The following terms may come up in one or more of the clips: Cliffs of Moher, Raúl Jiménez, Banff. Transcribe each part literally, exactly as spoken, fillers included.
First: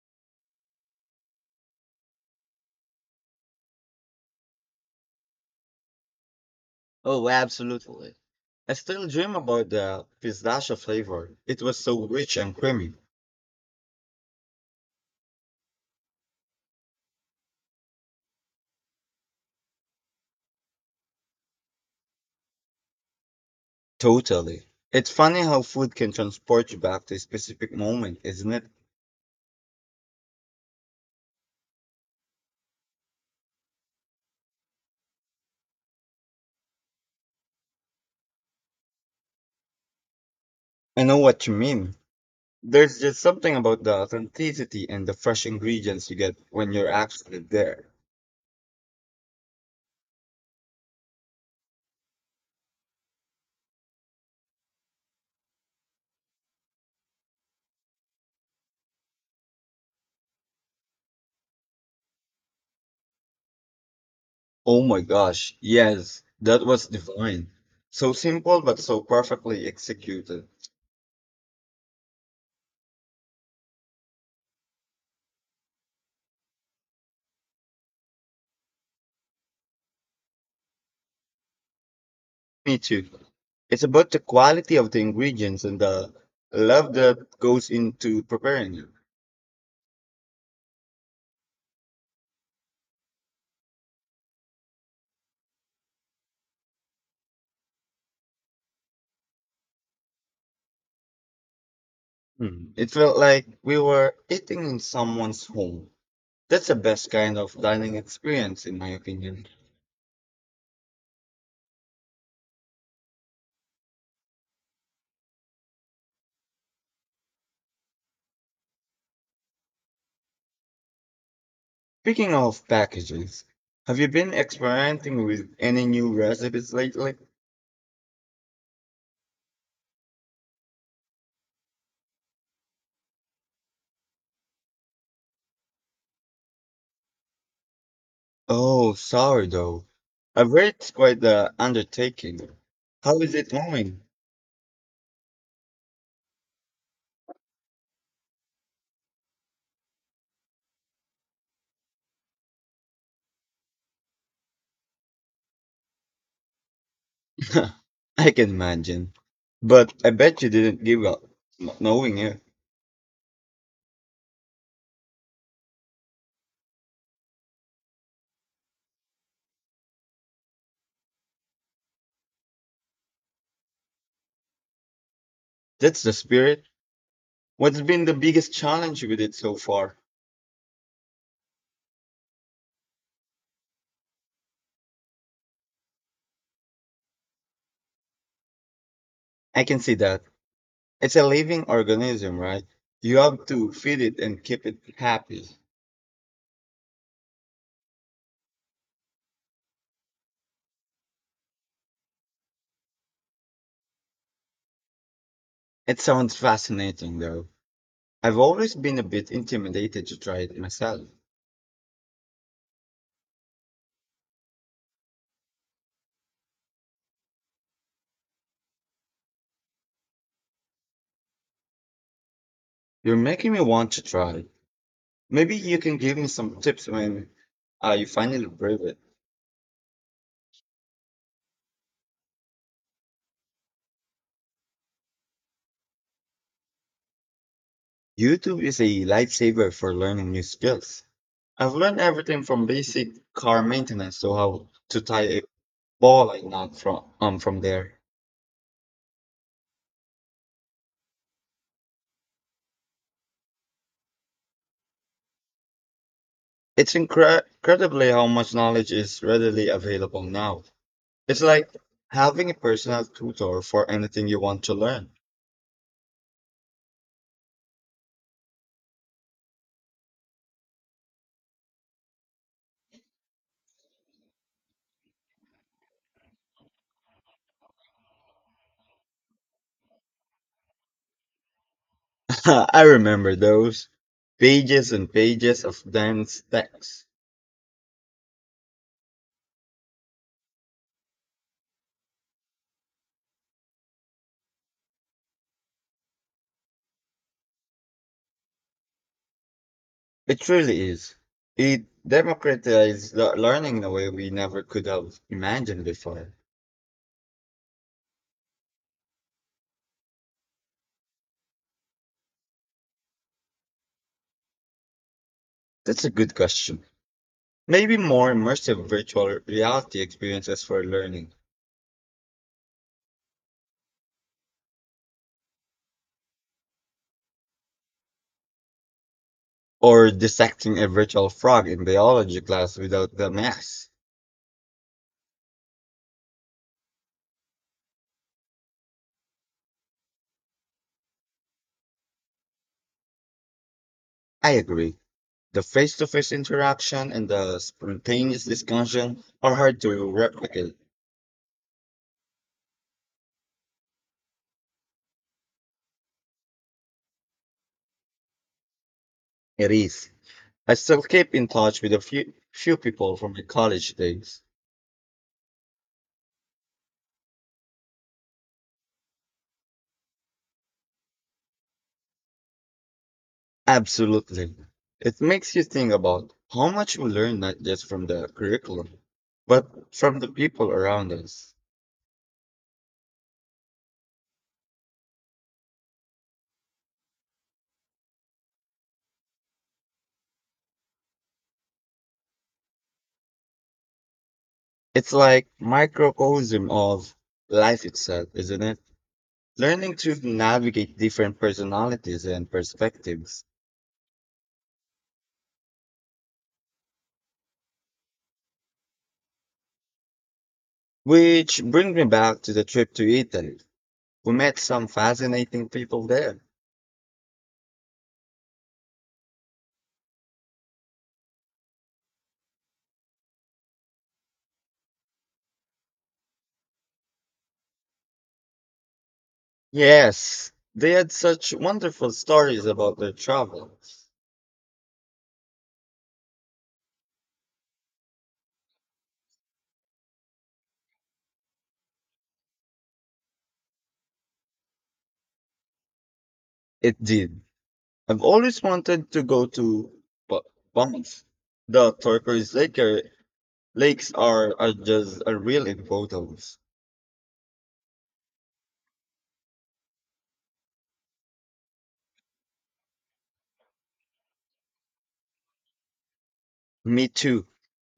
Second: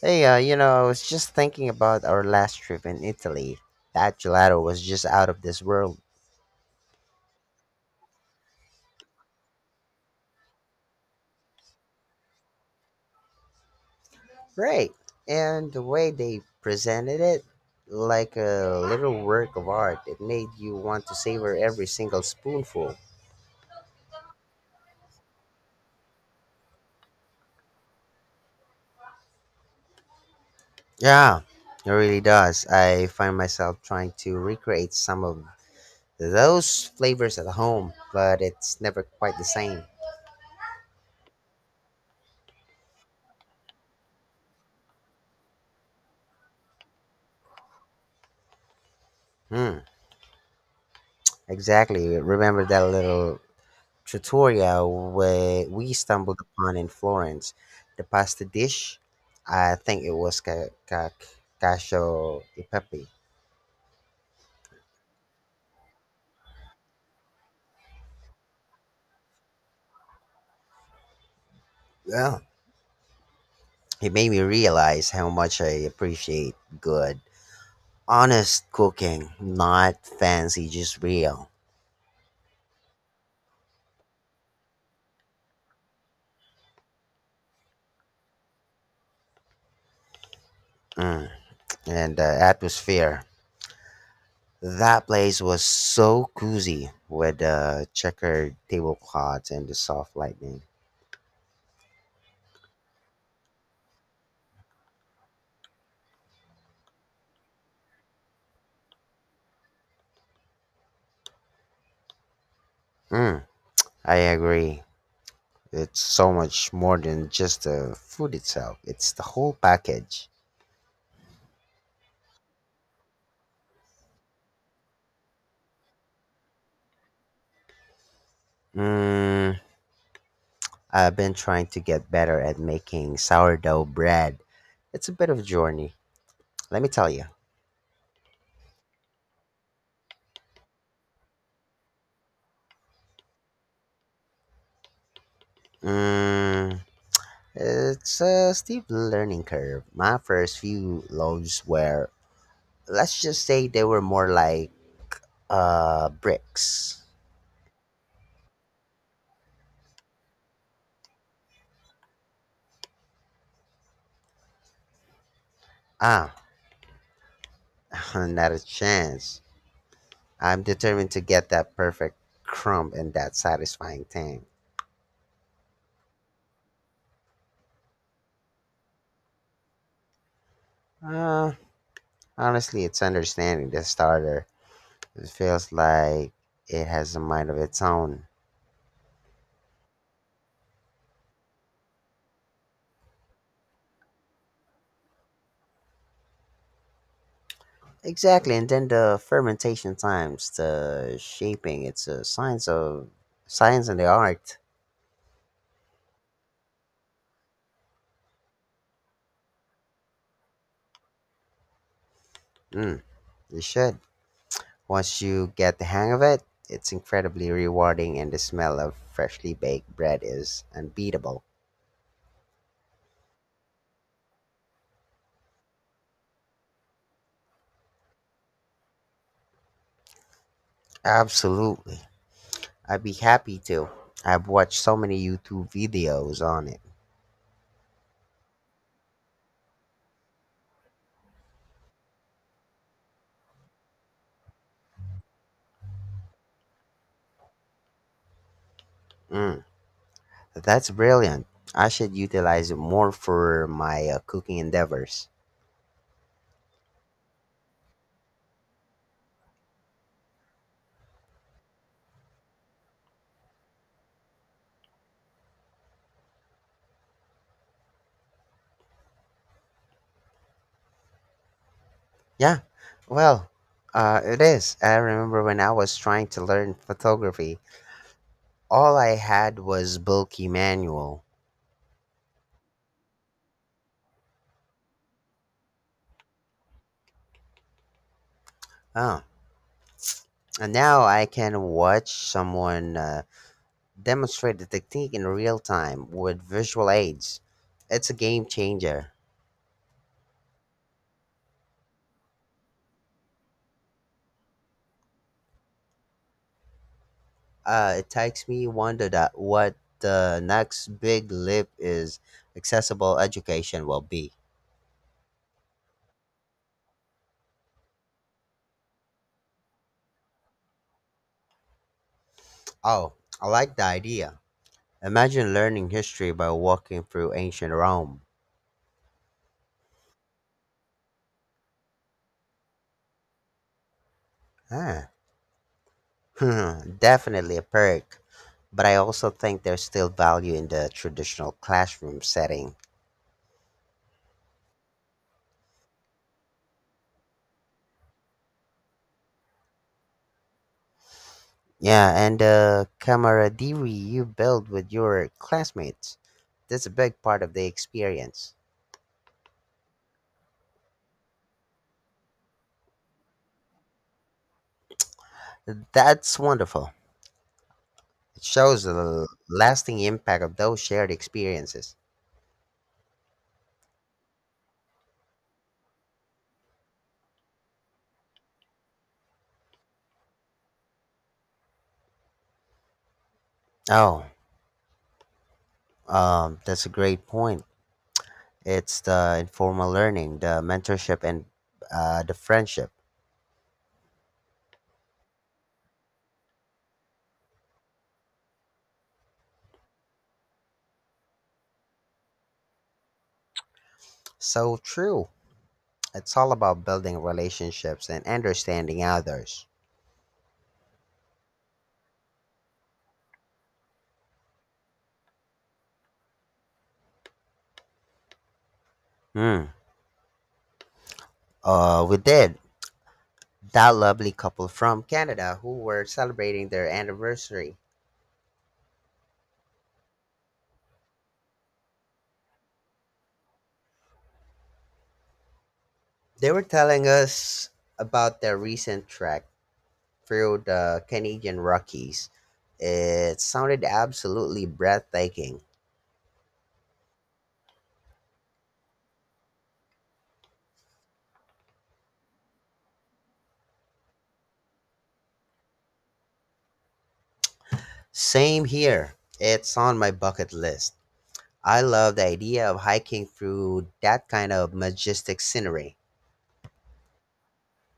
Hey, uh, you know, I was just thinking about our last trip in Italy. That gelato was just out of this world. Oh, absolutely. I still dream about the pistachio flavor. It was so rich and creamy. Right? And the way they presented it, like a little work of art, it made you want to savor every single spoonful. Totally. It's funny how food can transport you back to a specific moment, isn't it? Yeah, it really does. I find myself trying to recreate some of those flavors at home, but it's never quite the same. I know what you mean. There's just something about the authenticity and the fresh ingredients you get when you're actually there. Hmm, exactly. Remember that little tutorial where we stumbled upon in Florence. The pasta dish, I think it was ca- ca- cacio e pepe. Oh my gosh, yes, that was divine. So simple but so perfectly executed. Yeah, it made me realize how much I appreciate good, honest cooking, not fancy, just real. Me too. It's about the quality of the ingredients and the love that goes into preparing it. Mm. And the atmosphere. That place was so cozy with the checkered tablecloths and the soft lighting. Hmm. It felt like we were eating in someone's home. That's the best kind of dining experience, in my opinion. Mm, I agree. It's so much more than just the food itself, it's the whole package. Speaking of packages, have you been experimenting with any new recipes lately? Mm, I've been trying to get better at making sourdough bread. It's a bit of a journey, let me tell you. Oh, sorry though. I've heard it's quite the undertaking. How is it going? Mm, it's a steep learning curve. My first few loaves were, let's just say they were more like uh, bricks. I can imagine. But I bet you didn't give up n- knowing it. Ah, not a chance. I'm determined to get that perfect crumb and that satisfying thing. That's the spirit. What's been the biggest challenge with it so far? Uh, Honestly, it's understanding the starter. It feels like it has a mind of its own. I can see that. It's a living organism, right? You have to feed it and keep it happy. Exactly, and then the fermentation times, the shaping, it's a science of science and the art. It sounds fascinating, though. I've always been a bit intimidated to try it myself. Mm, you should. Once you get the hang of it, it's incredibly rewarding, and the smell of freshly baked bread is unbeatable. You're making me want to try. Maybe you can give me some tips when uh, you finally prove it. Absolutely. I'd be happy to. I've watched so many YouTube videos on it. YouTube is a lifesaver for learning new skills. I've learned everything from basic car maintenance to how to tie a ball like knot from um, from there. Mm. That's brilliant. I should utilize it more for my uh, cooking endeavors. It's incre- incredibly how much knowledge is readily available now. It's like having a personal tutor for anything you want to learn. Yeah, well, uh, it is. I remember when I was trying to learn photography, all I had was bulky manual. I remember those pages and pages of dense text. Oh, and now I can watch someone uh, demonstrate the technique in real time with visual aids. It's a game changer. It truly is. It democratized le- learning in a way we never could have imagined before. Uh, it takes me wonder that what the next big leap is accessible education will be. That's a good question. Maybe more immersive virtual reality experiences for learning, Oh, I like the idea. Imagine learning history by walking through ancient Rome. or dissecting a virtual frog in biology class without the mess. Ah, definitely a perk. But I also think there's still value in the traditional classroom setting. I agree. The face to face interaction and the spontaneous discussion are hard to replicate. Yeah, and the camaraderie you build with your classmates. That's a big part of the experience. It is. I still keep in touch with a few, few people from my college days. That's wonderful. It shows the l- lasting impact of those shared experiences. Absolutely. It makes you think about how much we learn not just from the curriculum, but from the people around us. Oh, um, that's a great point. It's the informal learning, the mentorship, and uh, the friendship. It's like microcosm of life itself, isn't it? Learning to navigate different personalities and perspectives. So true. It's all about building relationships and understanding others. Which brings me back to the trip to Italy. We met some fascinating people there. Hmm. Uh, we did. That lovely couple from Canada who were celebrating their anniversary. Yes, they had such wonderful stories about their travel. They were telling us about their recent trek through the Canadian Rockies. It sounded absolutely breathtaking. It did. I've always wanted to go to Ba- Banff. The turquoise lake are- lakes are, are just a real in photos. Same here. It's on my bucket list. I love the idea of hiking through that kind of majestic scenery. Me too.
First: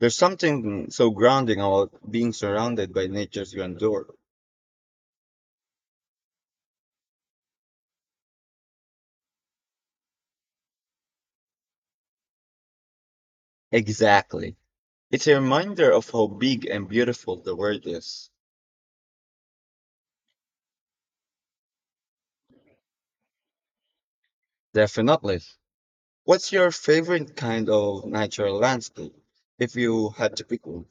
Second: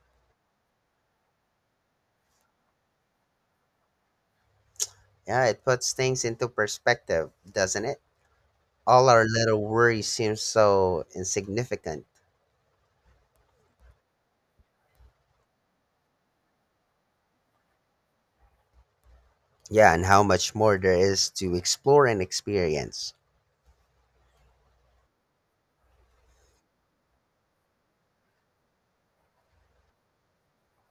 There's something so grounding about being surrounded by nature's grandeur. Yeah, it puts things into perspective, doesn't it? All our little worries seem so insignificant. Exactly. It's a reminder of how big and beautiful the world is. Yeah, and how much more there is to explore and experience. Definitely. What's your favorite kind of natural landscape, if you had to pick one?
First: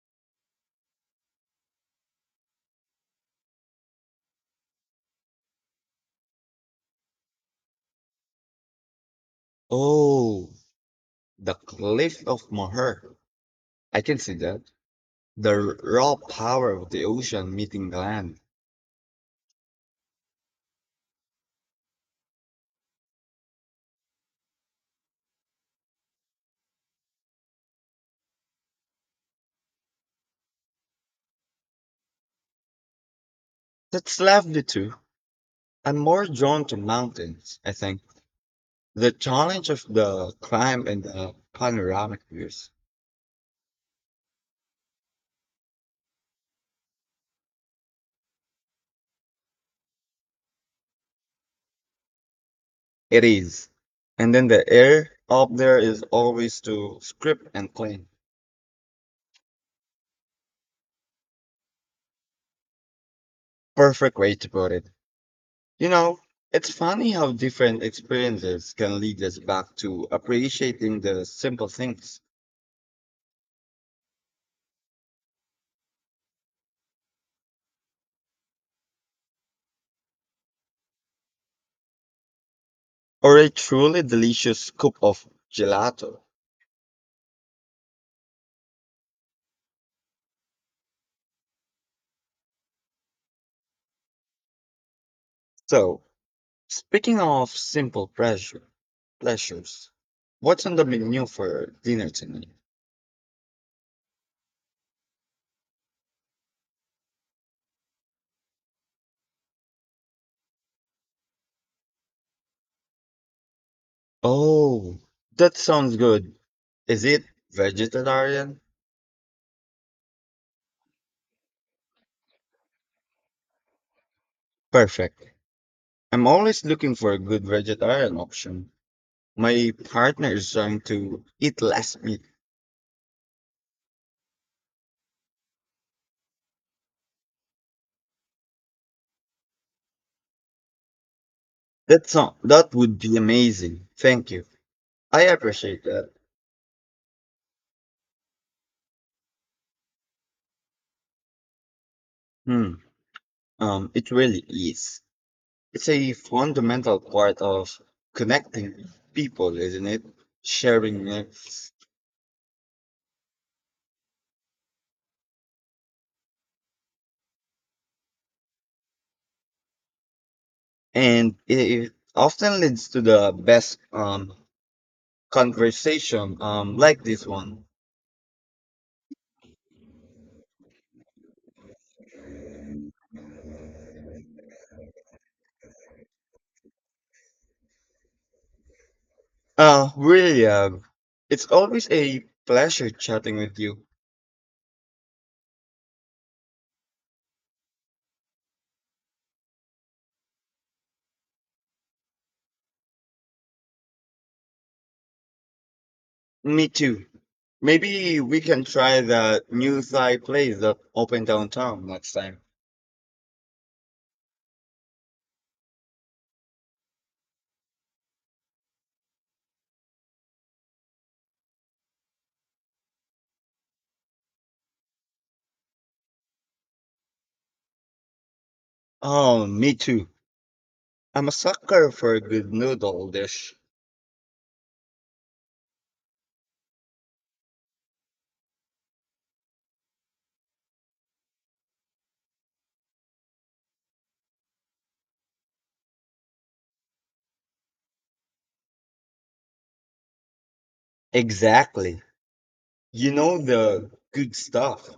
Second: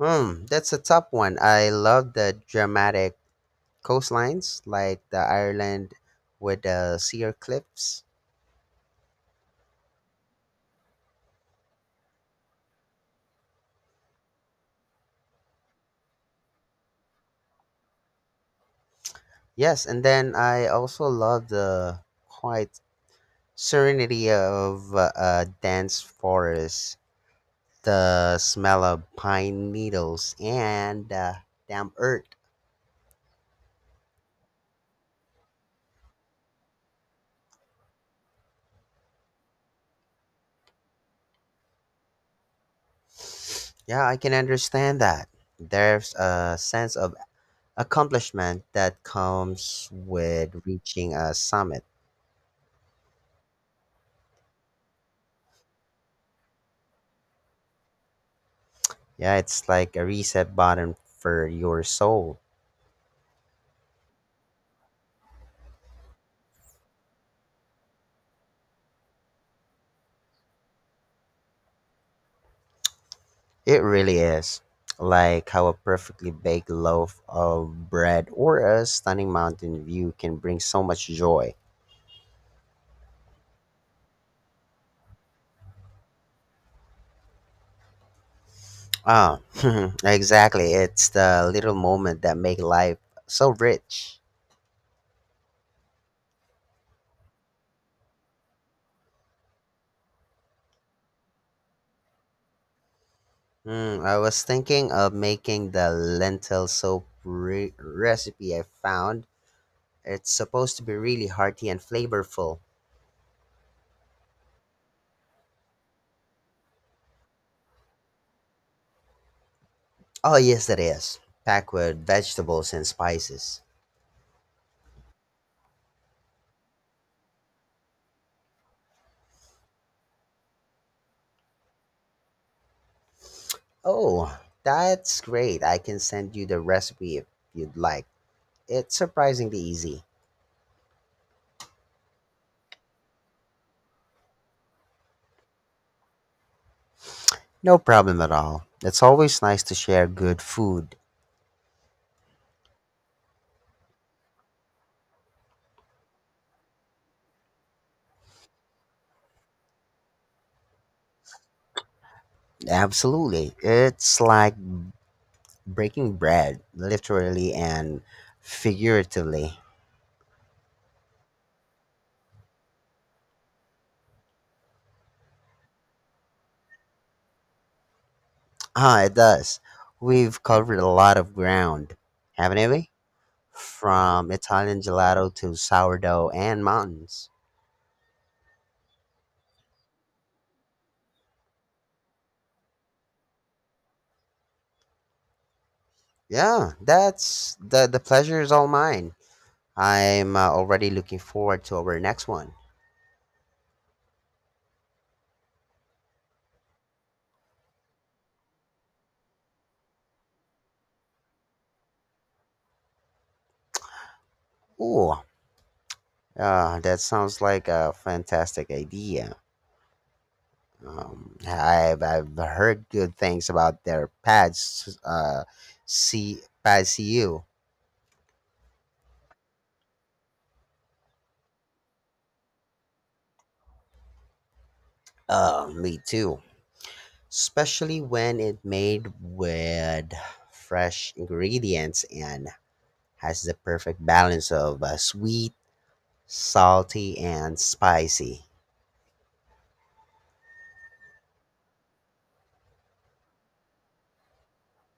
Hmm, that's a tough one. I love the dramatic coastlines, like the Ireland with the sheer cliffs. Oh, the cliff of Moher. I can see that. The r- raw power of the ocean meeting the land. Yes, and then I also love the quiet serenity of uh, a dense forest, the smell of pine needles and the damp earth. That's lovely too. I'm more drawn to mountains, I think. The challenge of the climb and the panoramic views. Yeah, I can understand that. There's a sense of accomplishment that comes with reaching a summit. It is. And then the air up there is always too crisp and clean. Yeah, it's like a reset button for your soul. Perfect way to put it. You know, it's funny how different experiences can lead us back to appreciating the simple things It really is. Like how a perfectly baked loaf of bread or a stunning mountain view can bring so much joy. or a truly delicious scoop of gelato. Ah, exactly. It's the little moment that make life so rich. So, speaking of simple pleasure, pleasures, what's on the menu for dinner tonight? Mm, I was thinking of making the lentil soup re- recipe I found. It's supposed to be really hearty and flavorful. Oh, that sounds good. Is it vegetarian? Oh, yes, it is. Packed with vegetables and spices. Perfect. I'm always looking for a good vegetarian option. My partner is trying to eat less meat. Oh, that's great. I can send you the recipe if you'd like. It's surprisingly easy. That sound that would be amazing. Thank you. I appreciate that. No problem at all. It's always nice to share good food. Hmm. Um, it really is. It's a fundamental part of connecting people, isn't it? Sharing it, Absolutely. It's like breaking bread, literally and figuratively. and it often leads to the best um conversation, um like this one. Ah, it does. We've covered a lot of ground, haven't we? From Italian gelato to sourdough and mountains. Uh, really. Uh, it's always a pleasure chatting with you. Yeah, that's the the pleasure is all mine. I'm uh, already looking forward to our next one. Me too. Maybe we can try that new Thai place that open downtown next time. Ooh, uh, that sounds like a fantastic idea. Um, I've I've heard good things about their pads. Uh, see, pads C U. Oh, me too. I'm a sucker for a good noodle dish. Uh, me too. Especially when it made with fresh ingredients and has the perfect balance of uh, sweet, salty, and spicy. Exactly. You know the good stuff.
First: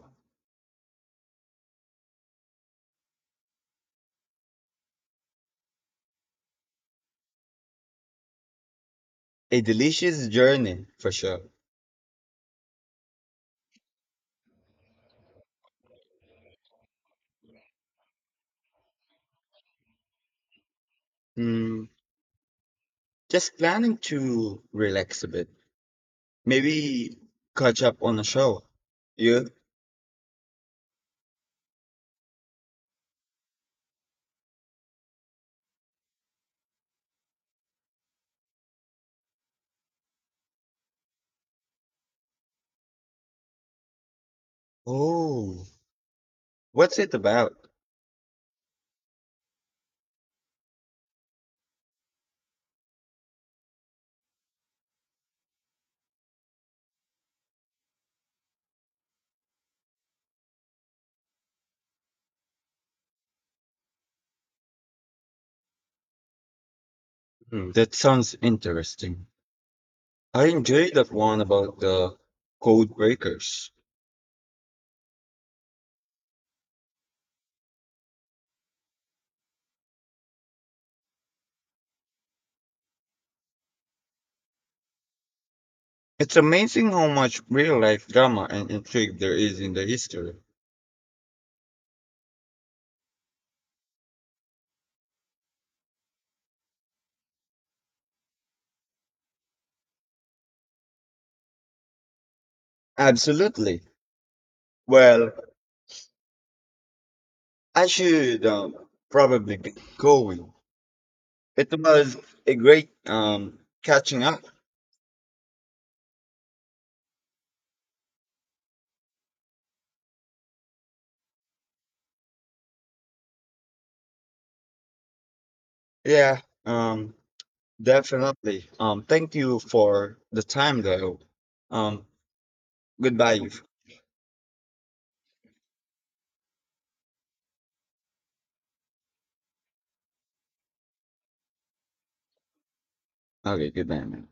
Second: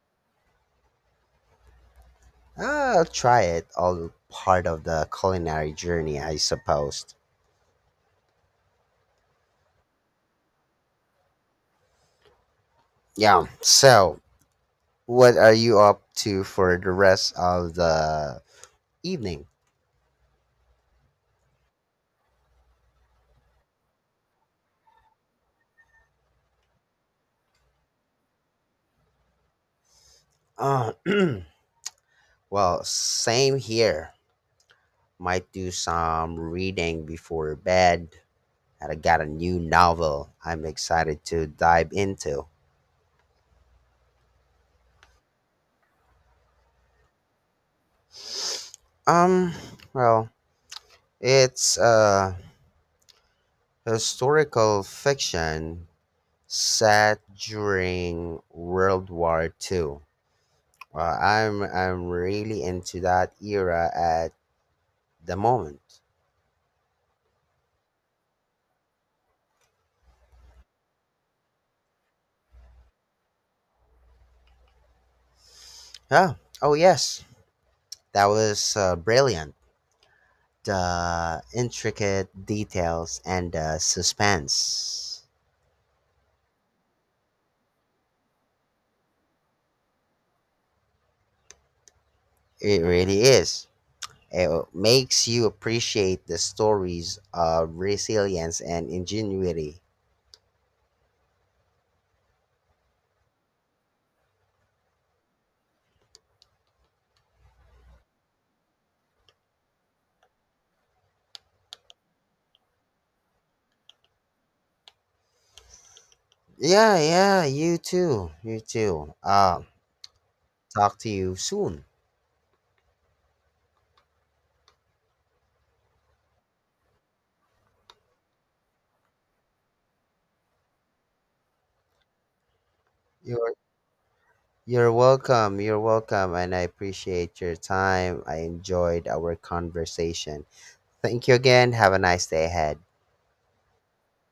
I'll try it, all part of the culinary journey, I suppose. A delicious journey for sure. Yeah, so what are you up to for the rest of the evening? Hmm. Just planning to relax a bit. Maybe catch up on a show. You? Uh, well, same here. Might do some reading before bed, and I got a new novel I'm excited to dive into. Oh, what's it about? Um, well, it's uh Historical fiction set during World War two. Uh, I'm I'm really into that era at the moment. Hmm, that sounds interesting. I enjoyed that one about the code breakers. Yeah. Oh yes, that was uh, brilliant. The intricate details and the suspense. It's amazing how much real life drama and intrigue there is in the history. It really is. It makes you appreciate the stories of resilience and ingenuity. Absolutely. Well, I should, um, probably be going. It was a great, um, catching up. Yeah, yeah, you too. You too. Uh, talk to you soon. Yeah, um, definitely. Um, thank you for the time, though. Um, Goodbye. You're you're welcome. You're welcome, and I appreciate your time. I enjoyed our conversation. Thank you again. Have a nice day ahead. Okay, goodbye, man.